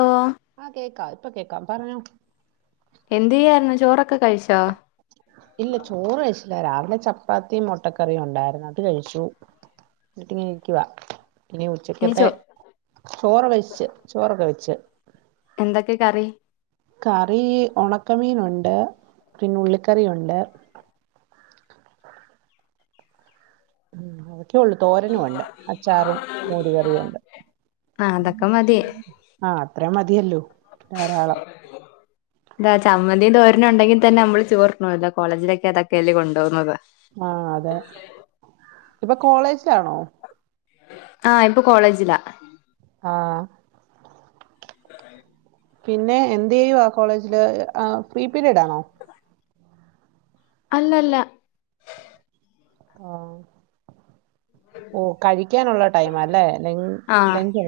ഓഹ് ആഹ് കേക്കാം ഇപ്പൊ കേക്കാം പറഞ്ഞോ എന്തയ്യാരുന്നു ചോറൊക്കെ കഴിച്ചോ ഇല്ല ചോറ് കഴിച്ചില്ല രാവിലെ ചപ്പാത്തിയും മുട്ടക്കറിയും ഉണ്ടായിരുന്നു അത് കഴിച്ചു ഇന്നട്ടിങ്ങനെ ഇരിക്കുവാ ഇനി ഉച്ചക്കത്തെ ചോറൊ വെച്ച് ചോറൊക്കെ വെച്ച് എന്തെക്കെ കറി കറി ഒണക്കമീനുണ്ട് പിന്നെ ഉള്ളിക്കറിയുണ്ട് അത്രേള്ളൂ തോരനും ഉണ്ട് അച്ചാറും മോരുകറിയും ഉണ്ട് ആഹ് അതൊക്കെ മതി. ആഹ് അത്രേ മതിയല്ലോ ധാരാളം [inaudible] ഇന്താ ചമ്മതി തോരനു ഉണ്ടെങ്കിതന്നെ നമ്മള് ചോർണുവല്ലോ കോളേജിലൊക്കെ അതക്കെല്ല കൊണ്ടോകുന്നത് ആഹ് അതെ ഇപ്പൊ കോളേജിലാണോ ആഹ് ഇപ്പൊ കോളേജിലാ ആഹ് [inaudible] പിന്നെ എന്തയ്യുവാ കോളേജില് ആ ഫ്രീ പിരീഡ് ആണോ അല്ലല്ല ആഹ് ഓഹ് കഴിക്കാനുള്ള ടൈംല്ലേ ലഞ്ച് ആഹ് ലഞ്ച്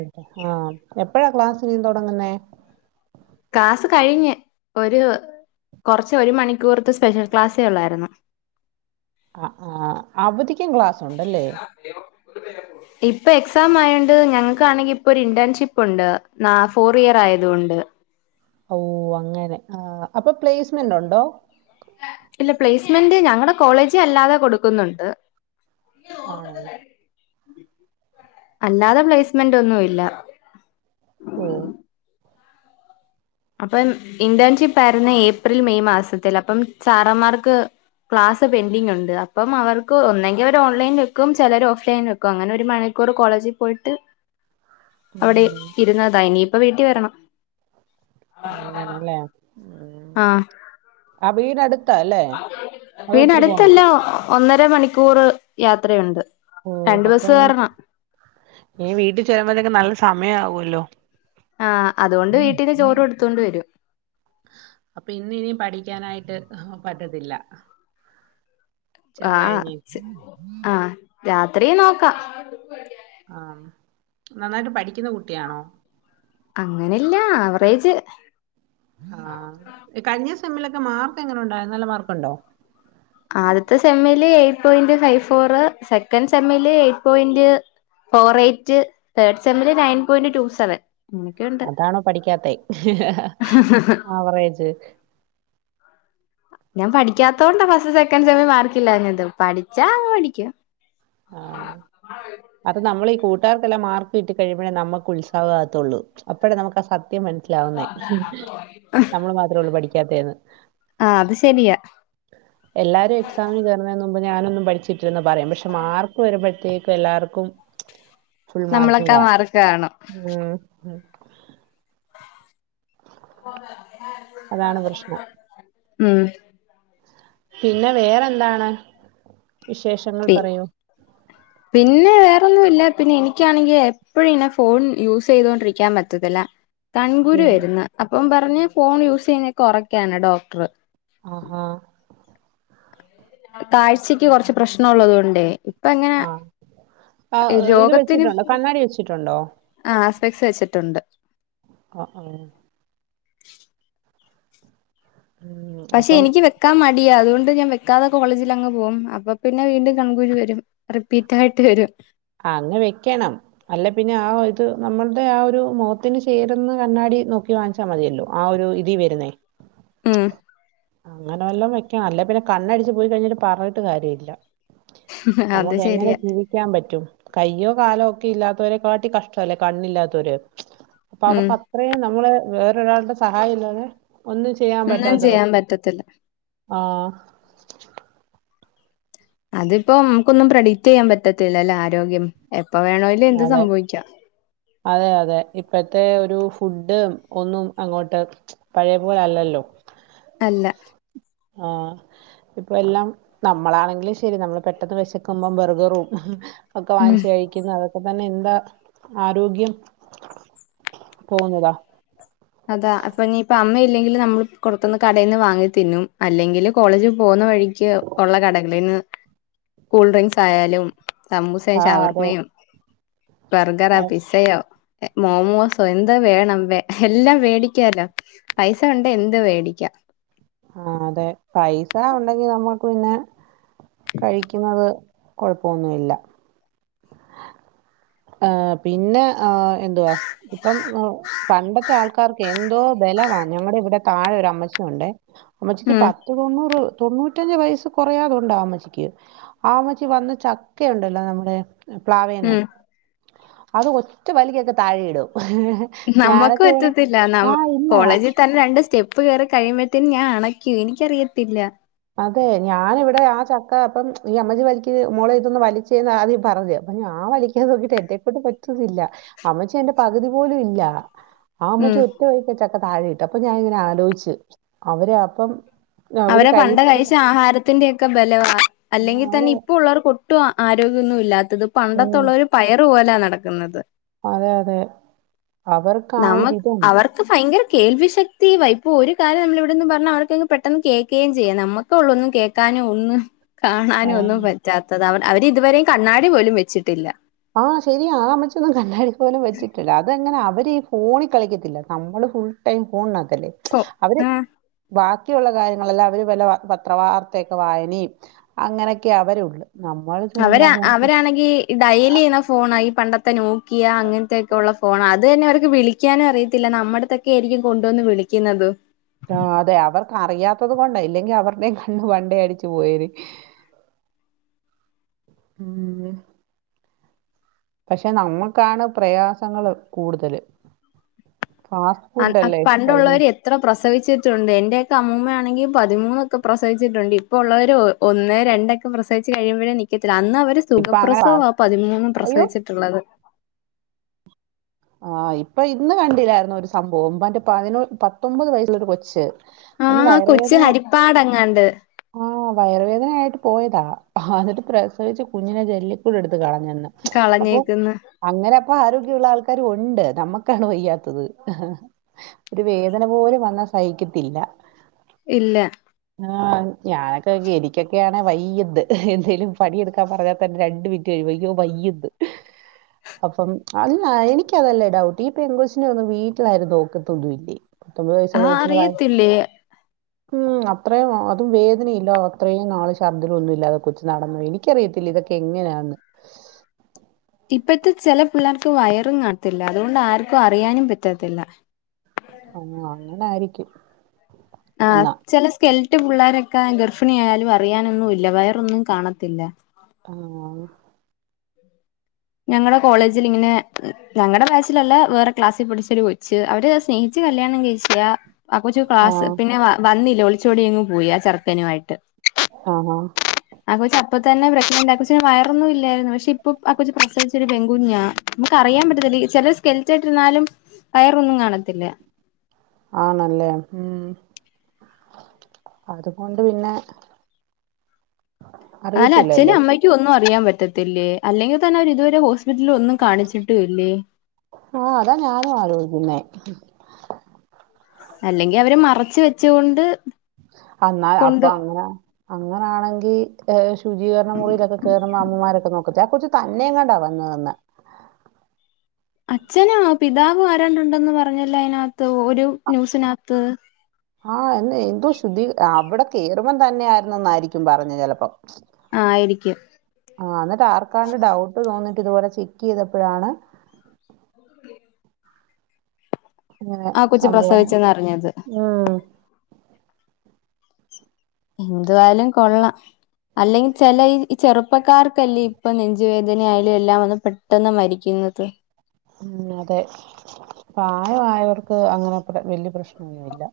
ആഹ് എപ്പഴാ ക്ലാസ് ഇനീ തുടങ്ങുന്നേ ക്ലാസ് കഴിഞ്ഞ് ഒരു കുറച്ച് ഒരു മണിക്കൂർത്ത് സ്പെഷ്യൽ ക്ലാസ്സേ ഉള്ളായിരുന്നു അഹ് ആഹ് അവധിക്കും ക്ലാസ് ഉണ്ടല്ലേ [inaudible] ഇപ്പൊ എക്സാം ആയോണ്ട് ഞങ്ങൾക്കാണെങ്കി ഇപ്പൊരു ഇന്റേൺഷിപ്പ് ഉണ്ട് ന ഫോർ ഇയർ ആയത് കൊണ്ട് ഓഹ് അങ്ങനെ ആ അപ്പൊ പ്ലേസ്മെന്റ് ഉണ്ടോ ഇല്ല പ്ലേസ്മെന്റ് ഞങ്ങടെ കോളേജ് അല്ലാതെ കൊടുക്കുന്നുണ്ട് ആണോ? അല്ലാതെ പ്ലേസ്മെന്റ് ഒന്നും ഇല്ല. ഓഹ്. അപ്പം ഇന്റേൺഷിപ്പ് ആയിരുന്നു ഏപ്രിൽ മെയ് മാസത്തിൽ. അപ്പം സാറന്മാർക്ക് ക്ലാസ് പെൻഡിങ് ഉണ്ട്. അപ്പം അവർക്ക് ഒന്നെങ്കിൽ അവര് ഓൺലൈൻ വെക്കും ചിലർ ഓഫ് ലൈൻ വെക് കു. അങ്ങെനെ ഒരു മണിക്കൂർ കോളേജി പോയിട്ട് അവിടെ ഉം, ഇര്ന്നതാ. ഇനിയിപ്പ വീട്ടി വെരണം. ഓഹ് അങ്ങനെ അല്ലെ? ആഹ്. അബീനട് വീടിനടുത്തല്ല. ഒന്നര മണിക്കൂർ യാത്രയുണ്ട്. ഓഹ് രണ്ട് ബസ് അപ്പം കേറണം നീ വീട്ടി ചെല്ലുമ്പത്തേക്കും നല്ല സമയാവൊല്ലോ. ആഹ് അതുകൊണ്ട് വീട്ടീന്ന് ചോറും എടുത്തോണ്ട് വരും. അപ്പൊ ഇന്നിനി പഠിക്കാനായിട്ട് പറ്റത്തില്ല. ചെന്ന് ആഹ്. കഴിഞ്ഞ് അഹ് രാത്രി നോക്കാം. ആഹ്. നന്നായിട്ട് പഠിക്കുന്ന കുട്ടിയാണോ? അങ്ങെനെ ഇല്ല. ആവറേജ്. ആഹ്. കഴി‌ഞ്ഞ സെമ്മിലൊക്കെ മാർക്ക് എങ്ങെനെ ഉണ്ടായ് നല്ല മാർക്കുണ്ടോ? ആദ്യത്തെ സെമ്മില് eight point five four. Second സെമ്മില് eight point four eight. Third സെമ്മില് നയൻ പോയ്ന്റ് റ്റു സെവൻ. അങ്ങനെയൊക്കെയുണ്ട് അതാണോ പഠിക്കാത്തെ ആവറേജ്? ഞാൻ പഠിക്കാത്തോണ്ടാ ഫസ്റ്റ് സെക്കൻ സെമ്മി മാർക്കില്ലാഞ്ഞത്. പഠിച്ചാ പഠിക്കും. ആഹ്. അത് നമ്മളീ കൂട്ടാർക്കെല്ലാം മാർക്ക് കിട്ടി കഴിയുമ്പഴാ നമുക്കുത്സാഹം ആകത്തൊള്ളു. അപ്പഴേ നമുക്കാ സ ത്യം മനസ്സിലാവുന്നേ നമ്മള് മാത്രേള്ളു പഠിക്കാത്തേന്ന്. ആഹ് അത് ശെരിയാ. എല്ലാരും എക്സാമിന് കേറുന്നേന് മുമ്പ് ഞാനൊന്നും പഠിച്ചിട്ടില്ലെന്ന് പറയും. പക്ഷെ മാർക്ക് വരുമ്പഴത്തേക്കും എല്ലാർക്കും ഫുൾ നമ്മളൊക്കെ മാർക്ക്ണ്ടാവും. മാർക്ക് കാണും ഉം. അതാണ് പ്രശ്നം ഉം. പിന്നെ വേറെന്താണ്? വിശേഷങ്ങൾ പി പറയൂ. പിന്നെ വേറൊന്നുല്ല. പിന്നെ എനിക്കാണെങ്കി എപ്പഴും ഇങ്ങനെ ഫോൺ യൂസെയ്തോണ്ടിരിക്കാൻ പറ്റത്തില്ല. കൺകുരു ഉം. വര്ന്ന്. അപ്പം പറഞ്ഞ് ഫോൺ യൂസ് ചെയ്യുന്നത് കൊറയ്ക്കാന് ഡോക്ടറ്. ആഹാ. കാഴ്ചയ്ക്ക് കൊറച്ച് പ്രശ്നം ഉള്ളത് കൊണ്ടെ. ഇപ്പങ്ങനെ ആഹ് ആ ഏഹ് ഇത് രോഗത്തിനും വെച്ചിട്ടുണ്ടോ കണ്ണാടി വെച്ചിട്ടുണ്ടോ? ആഹ് സ്പെക്സ് വെച്ചിട്ടുണ്ട്. അഹ് ആഹ്. ഉം പക്ഷെ അപ്പം എനിക്ക് വെക്കാൻ മടിയാ. അതുകൊണ്ട് ഞാൻ വെക്കാതെ കോളേജിൽ അങ്ങ് പോകും. അപ്പൊ പിന്നെ വീണ്ടും കൺകുരു വരും. റിപ്പീറ്റായിട്ട് വരും. അങ്ങ് വെക്കണം. അല്ലേപ്പിന്നെ ആഹ് ഇത് നമ്മൾടെ ആഹ് ഒരു മുഖത്തിന് ചേര്ന്ന കണ്ണാടി നോക്കി വാങ്ങിച് ച്ച മതിയല്ലോ ആ ഒരു ഇതി വരുന്നേ. ഉം. നല്ലോം വെയ്ക്കാ അല്ലെ പിന്നെ കണ്ണടിച്ച് പോയി കഴ്ഞ്ഞിട്ട് പർഞ്ഞിട്ട് കാര്യഇല്ല. അത് നമുക്ക് എങ്ങെനെ ശരിയാ ജീവിക്കാൻ പറ്റും? കയ്യോ കാലോ ഒക്കെ ഇല്ലാത്തവരെ കാട്ടി കഷ്ട്ടവല്ലേ കണ്ണില്ലാത്തോര്. അപ്പൊ ഉം അവർക്ക ത്രയും ന്നമ്മള് വേറൊരാൾടെ സഹായല്ലാതെ ഒന്നും ചെയ്യാൻ ഒന്നും പറ്റാതാവും. ചെയ്യാൻ പറ്റത്തില്ല ആഹ്. അതിപ്പോം മുക്കൊന്നും പ്രഡിക്റ്റെയ്യാൻ പറ്റത്തില്ലല്ലോ ആരോഗ്യം. എപ്പ വേണോലും എന്തും അതെ സംഭവിക്കാം. അതെ, അതെ ഇപ്പഴത്തെ ഒരു ഫുഡ് ഒന്നും അങ്ങോട്ട് പഴേ പോലെഅല്ലല്ലോ അല്ല. ആഹ് ഇപ്പം എല്ലാം നമ്മളാണെങ്കിലും ശരി നമ്മള് പെട്ടെന്ന് വെശക്കുമ്പം ബർഗറും ഒക്കെ ഉം വാങ്ങിച്ച് കഴി ക്കുന്ന അതൊക്കെ തന്നെ എന്താ ആരോഗ്യം പോകുന്നതാ. അതാ അപ്പൊഞ്ഞിയിപ്പ അമ്മയി ല്ലെങ്കില് നമ്മൾ കൊറത്തുന്ന് കടയിൽന്ന് വാങ്ങി തിന്നും. അല്ലെങ്കില് കോളേജി പോകുന്ന വഴിയ്ക്ക് ഒള്ള കടകളീന്ന് കൂൾ ഡ്രിങ്ക്സ് ആയാലും സമൂസയും ആഹ് അതെ ഷവർമ്മയും ബർഗറാ ആഹ് പിസ്സയോ എ മോമോസോ എന്താ വേണം വേ എല്ലാം വേടിക്കാലോ പൈസ ഉണ്ടേ എന്തും വേടിക്കാം. ആഹ്, അതെ പൈസ ഉണ്ടെങ്കി നമ്മൾക്ക് പിന്നെ കഴിയ്ക്കുന്നത് കൊഴപ്പൊഒന്നുഇല്ല. ആഹ് പിന്നെ ആഹ് എന്തുവാ ദ്പ്പം പണ്ടത്തെ ആൾക്കാർക്കെ എന്തോ ബലവാ ഞങ്ങടെ ഇവ്ടെ താഴെ ഒരു അമ്മച്ചി ഉണ്ടേ അമ്മച്ചിക്ക് ഉം പത്ത് തൊണ്ണൂറ് തൊണ്ണൂറ്റഞ്ച വയസ്സ് കൊറയാതുണ്ടാ അമ്മച്ചിയ്ക്ക് ആ അമ്മച്ചി വന്ന് ചക്കയുണ്ടല്ലോ നമ്മുടെ പ്ലാവേന്ന് ഉം അത് ഒറ്റ വലിയ്ക്കൊക്കെ താഴെയിടും. നമ്മക്ക് ഞാനൊക്കെ ഇവിടെ പറ്റത്തില്ല നമ്മ് ആഹ് ഇല്ല കോളേജി തന്നെ രണ്ട് സ്റ്റെ പ്പ് കേറി കഴിയുമ്പഴത്തേനും ഞാൻ അണയ്ക്കും എനിയ്ക്കറിയത്തില്ല. അതെ ഞാനിവിടെ ആ ചക്ക അപ്പം ഈ അമ്മച്ചി വലിക്ക്ത് മോളെ ഇതൊന്ന് വലിച്ചേന്ന് ആദ്യം പറഞ്ഞ് അപ്പം ഞാ വലി ക്കാൻ നോക്കിട്ട് എൻ്റെകൊണ്ട് പറ്റുന്നില്ല അമ്മച്ചി എന്റെ പകുതി പോലും ഇല്ല. ആ ഉം ആമ്മച്ചി ഒറ്റ വലിക്കാ ചക്ക താഴെ ഇട്ട് അപ്പൊ ഞാ ഇങ്ങനെ ആലോചിച്ച് അവര് അപ്പം അവരാ പണ്ട് കഴിച്ച ആഹാരത്തിന്റെ ഒക്കെ ബലവാ, ആ അതെ അല്ലെങ്കിതന്നെ ഇപ്പൊ ഉള്ളവർക്കൊട്ടും ആരോഗ്യൊന്നും ഇല്ലാത്തത് ഉം പണ്ടത്തുള്ളവര് പയറ് പോലാ നടക്കുന്നത്. അതെ, അതെ അവർക്ക് ആ ഒരിതും ക്ക് ഫയങ്കര കേൾവി ശക്തി വയ് ഇപ്പൊ ഒരു കാരം നമ്മളിവിടുന്ന് പർഞ്ഞാ അവർക്കങ്ങ് പെ ട്ടന്ന് കേക്കുകയും ചെയ്യാം, നമ്മക്കോള്ളു ഒന്നും കേക്കാനും ഒന്നും ആ കാണാനും ഒന്നും പ റ്റാത്തത്, അവ അവര് ഇതുവരെയും കണ്ണാടി പോലും വെച്ചിട്ടില്ല. ആഹ് ശരിയാ ആ അമ്മച്ചൊന്നും കല്ലാടി പോലും വെച്ചിട്ടില്ല. അതെങ്ങനെ അവര് ഈ ഫോണിൽ കളിക്കത്തില്ല നമ്മള് ഫുൾ ടൈം ഫോൺനാത്തല്ലേ സോ അവര് ആഹ് ബാക്കിയുള്ള കാര്യങ്ങളെല്ലാം അവര് വല്ല പത്ര വർത്തയൊക്കെ വായനീം അങ്ങനെയൊക്കെ അവര് ഉള്ള് നമ്മൾ അവരാ അവരാണെങ്കീ ഡയലി ചെയ്യുന്ന ഫോണാ ഈ പണ്ടത്തെ നോക്കിയ അങ്ങനത്തെയൊക്കെ ഒള്ള ഫോണാ അ തെന്നെ അവർക്ക് വിളിക്കാനും അറിയത്തില്ല നമ്മടത്തൊക്കെ ആയിരിക്കും കൊണ്ടുവന്ന് വിളിയ്ക്കുന്നതും ആഹ്, അതെ അവർക്ക് അറിയാത്തത് കൊണ്ട ഇല്ലെങ്കി അവർടെയും കണ്ണ് വണ്ടേ അടിച്ചു പോയേര്. ഉം പക്ഷെ നമ്മുക്കാണ് പ്രയാസങ്ങള് കൂടുതല് ഫ പണ്ടുള്ളോർ ഇത്ര പ്രസവിച്ചിട്ടുണ്ട് എന്റെയൊക്കെ അമ്മൂമ്മയാണെങ്കിൽ പതിമൂന്നൊക്കെ പ്രസവിച്ചിട്ടുണ്ട് ഇപ്പൊ ഉള്ളവര ഒന്ന് രണ്ടൊക്കെ പ്രസവിച്ച് കഴിയുമ്പോഴേ നീക്കത്തില്ല അന്ന് അവര് ഇപ്പൊ അങ്ങനെ ഫാ സുഖപ്രസവം ആ പതിമൂന്നും അയ്യോ പ്രസവിച്ചിട്ടുള്ളത് ആഹ് ഇപ്പൊ ഇന്ന് കണ്ടില്ലായിരുന്നു ഒരു സംഭവംന്റെ പതിന പത്തൊമ്പത് വയസ്സിലൊരു കൊച്ച് അയിന് ആഹ് കൊച്ചു ഹരിപ്പാട്ങ്ങാണ്ട് ആഹ വയറുവേദനയായിട്ട് പോയതാ എന്നിട്ട് പ്രസവിച്ചു കുഞ്ഞിനെ ജല്ലി എടുത്ത് കാളഞ്ഞെന്ന് അപ്പൊ കളഞ്ഞേക്കുന്നു അങ്ങനെ അപ്പ ആരോഗ്യമുള്ള ആൾക്ക ക്കാരും ഉണ്ട് നമ്മക്കാണ് വയ്യാത്തത് ഒരു വേദന പോലും വന്നാ സഹിക്കത്തില്ല ഇല്ല ആഹ് ഞാനൊക്കെ എനിക്കൊക്കെയാണ് വയ്യത് എന്തേലും പണിയെടുക്കാൻ പറഞ്ഞാൽ തന്നെ രണ്ട് മി [unintelligible] അപ്പം അല്ല എനിക്ക് എനിക്കതല്ലേ ഡൗട്ട് ഈ പെങ്കൊച്ചിനെ ഒന്ന് വീട്ടിലാരും നോക്കത്തൊന്നുമല്ലേ ആഹ് അറിയത്തില്ലേ ഉം, അത്രയും അതും വേദനയില്ലോ അത്രേയും നാള് ശർദിലൊന്നുമില്ലാതെ കൊച്ച് നടന്നു ക്ക് അറിയത്തില്ല ഇതൊക്കെ എങ്ങനെന്ന്. ഇപ്പത്തെ ചില പിള്ളേർക്ക് വയറും കാണത്തില്ല അതുകൊണ്ട് ആർക്കും അറിയാനും പറ്റാത്തില്ല. ഓ, അങ്ങനെ ആയിരിക്കും ആഹ് എന്നാ ചില സ്കെൽറ്റ് പിള്ളോരൊക്കെ ഗർഫിണി ആയാലും അറിയാനൊന്നും ഇല്ല വയറൊന്നും കാണത്തില്ല. ഉം ഞങ്ങടെ കോളേജിൽ ഇങ്ങനെ ഞങ്ങടെ ബാച്ചിലല്ല വേറെ ക്ലാസ്സിൽ പഠിച്ച ഒരു കൊച്ച് അവര് സ്നേ ഹിച്ചു കല്യാണം കഴിച്ചതാ. ആ കൊച്ചു ആ ക്ലാസ്സ് പിന്നെ വന്നില്ല ഒളിച്ചോടിങ്ങ് പോയി ചെറക്കനുവായിട്ട്. ആഹ് ആഹ് ആ കൊച്ചപ്പൊ തന്നെ പ്രെഗ്നന്റ് ആ കൊച്ചിന് വയറൊന്നും ഇല്ലായിരുന്നു പക്ഷെ ഇപ്പൊ ആ കൊച്ച് പ്രസവിച്ചു പെൺകുഞ്ഞ. നമുക്ക് അറിയാൻ പറ്റത്തില്ല ചില സ്കെൽറ്റായിട്ട് ഇരുന്നാലും വയറൊന്നും കാണത്തില്ല. ആണല്ലേ, ഉം അതുകൊണ്ട് പിന്നെ ന്നാലും അച്ഛനും അറിയത്തില്ലല്ലോ അമ്മക്കും ഒന്നും അറിയാൻ പറ്റത്തില്ലേ അല്ലെങ്കിൽ തന്നെ അവര് ഇതുവരെ. ഹോസ്പിറ്റലിലൊന്നും കാണിച്ചിട്ടുല്ലേ. ആഹ് അതാ ഞാനും ആലോയ്ക്കുന്നെ അല്ലെങ്കി അവര് മറച്ച് വെച്ചു കൊണ്ട് അ, അപ്പൊ അങ്ങനെ അങ്ങനാണെങ്കി ശുചീകരണ മുറിയിലൊക്കെ കേറുമ്പോ അമ്മമാരൊക്കെ നോക്കത്തില്ലേ ആ കൊച്ചു തന്നെങ്ങാണ്ടാ വന്നത്. അച്ഛനാ പിതാവ് ആരണ്ടണ്ടെന്ന് പറഞ്ഞില്ല അതിനകത്ത് ഒരു ന്യൂസിനകത്ത്. ആഹ, എന്ന എന്തോ ശുദ്ധീ അവിടെ കയറുമ്പത്തന്നെ ആയിരുന്നു എന്നായിരിക്കും പറഞ്ഞു ചിലപ്പോം. ആയിരിക്കും ആ, ന്നിട്ട് ആർക്കാണ്ട് ഡൗട്ട് തോന്നിട്ട് ഇതുപോലെ ചെക്ക് ചെയ്തപ്പോഴാണ്. ഇങ്ങനെ ആ കൊച്ച് സംഭവം പ്രസവിച്ചെന്ന് അറിഞ്ഞത് ഉം എന്തുവായാലും കൊള്ളാം. അല്ലെങ്കിൽ ചെല ഈ ചെറുപ്പക്കാർക്കല്ലേ ഇപ്പൊ നെഞ്ചുവേദനയാലും എല്ലാം വന്ന് പെ ട്ടെന്ന് മരിക്കുന്നത്. ഉം, അതെ പ്രായ ആയോർക്ക് അങ്ങനെ വല്യ പ്രശ്നൊന്നുല്ല.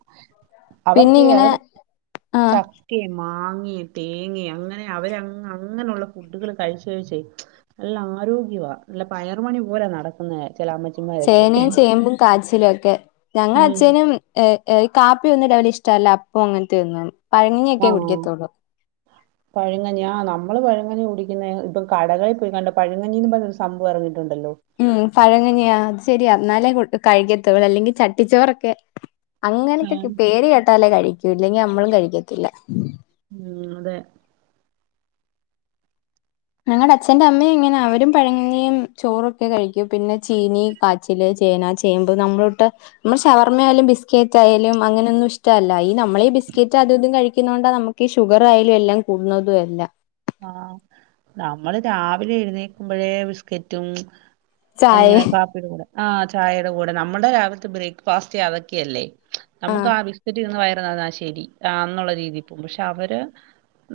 പിന്നെ അവർക്കെ ഇങ്ങനെ അവര് ആ ച. ക്കിം മാങ്ങിം തേങ്ങി അങ്ങനെ അവര് അങ്ങ് അങ്ങനുള്ള ഫുഡുകള് കഴിച്ച് കഴിച്ചെ. നല്ല ആരോഗ്യവാ നല്ല പയറ് മണി പോലെ നടക്കുന്നെ ചെല അമ്മച് ചേനേം ചേമ്പും കാച്ചിലു ഒക്കെ ഞങ്ങളെ ഉം അച്ച്ചനും. ഏ ഏ ഈ കാപ്പി ഒന്നും രാവിലെ ഇഷ്ടവല്ലാ അപ്പോം അങ്ങൻത്തെയൊന്നും പഴങ്കഞ്ഞിയൊക്കെ ആഹ് കുടിക്കത്തുള്ളൂ. [inaudible] പഴങ്കഞ്ഞി ആഹ് നമ്മള് പഴങ്ങഞ്ഞി കുടിക്കുന്നെ ഇപ്പം കടകളെ പോയിക്കാണ്ട് പഴങ്കഞ്ഞിന്ന് പറഞ്ഞൊരു സംഭവം ഇറങ്ങിട്ടുണ്ടല്ലോ. ഉം പഴങ്കഞ്ഞിയാ അത് ശരിയ എന്നാലേ കു കഴിക്കത്തു അവരല്ലെങ്കി ചട്ടിച്ചോറൊക്കെ. അങ്ങനക്കെകെ ആഹ് പേര് കേട്ടാലേ കഴിക്കൂ ഇല്ലെങ്കി നമ്മളും കഴിക്ക്യത്തില്ല. ഉം അതേ. ഞങ്ങടെ അച്ഛന്റെ അമ്മയും ഇങ്ങനാ അവരും പഴങ്ങഞ്ഞിയും ചോറൊക്കെ കഴിക്കും പിന്നെ ചീനി. കാച്ചില് ചേന ചേമ്പ് നമ്മളോട്ട് നമ്മള് ശവർമ്മയാലും ബിസ്ക്കേറ്റ് ആയാലും അങ്ങനൊന്നും ഇഷ് ട്ടല്ല ഈ നമ്മളെ ഈ ബിസ്ക്കെറ്റ് അത് ഇതും കഴിക്ക്യുന്നോണ്ട നമുക്ക് ഷുഗറായാലും എല്ലാം കൂടുന്നത് എല്ല. ആഹ് നമ്മള് രാവിലെ എഴുന്നേക്കുമ്പഴേ ബിസ്കറ്റും. ചായ എങ്ങനെ കാപ്പിയുടെ കൂടെ ആഹ് ചായയുടെ കൂടെ നമ്മുടെ രാവിൽത്തെ ബ്രേക്ക്ഫാസ്റ്റ് അതക്കെയല്ലേ. നമുക്ക് ആഹ് ആ ബിസ്കറ്റ് ഇരുന്ന് വയറ് [unintelligible] ശരി ആന്നുള്ള രീതി പോകും പക്ഷെ അവര്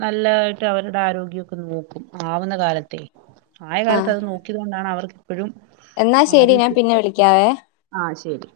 നല്ലതായിട്ട് അവർ. ര്ടെ ആരോഗ്യൊക്കെ നോക്കും ആവുന്ന കാലത്തെ ആയ കാലത്ത് ആഹ് അത് നോക്കിയത് കൊണ്ടാണ് അവർക്ക് ഇപ്പഴും. എന്നാ ശരി ഞാൻ പിന്നെ വിളിക്ക്യാവേ. ആഹ് ശരി.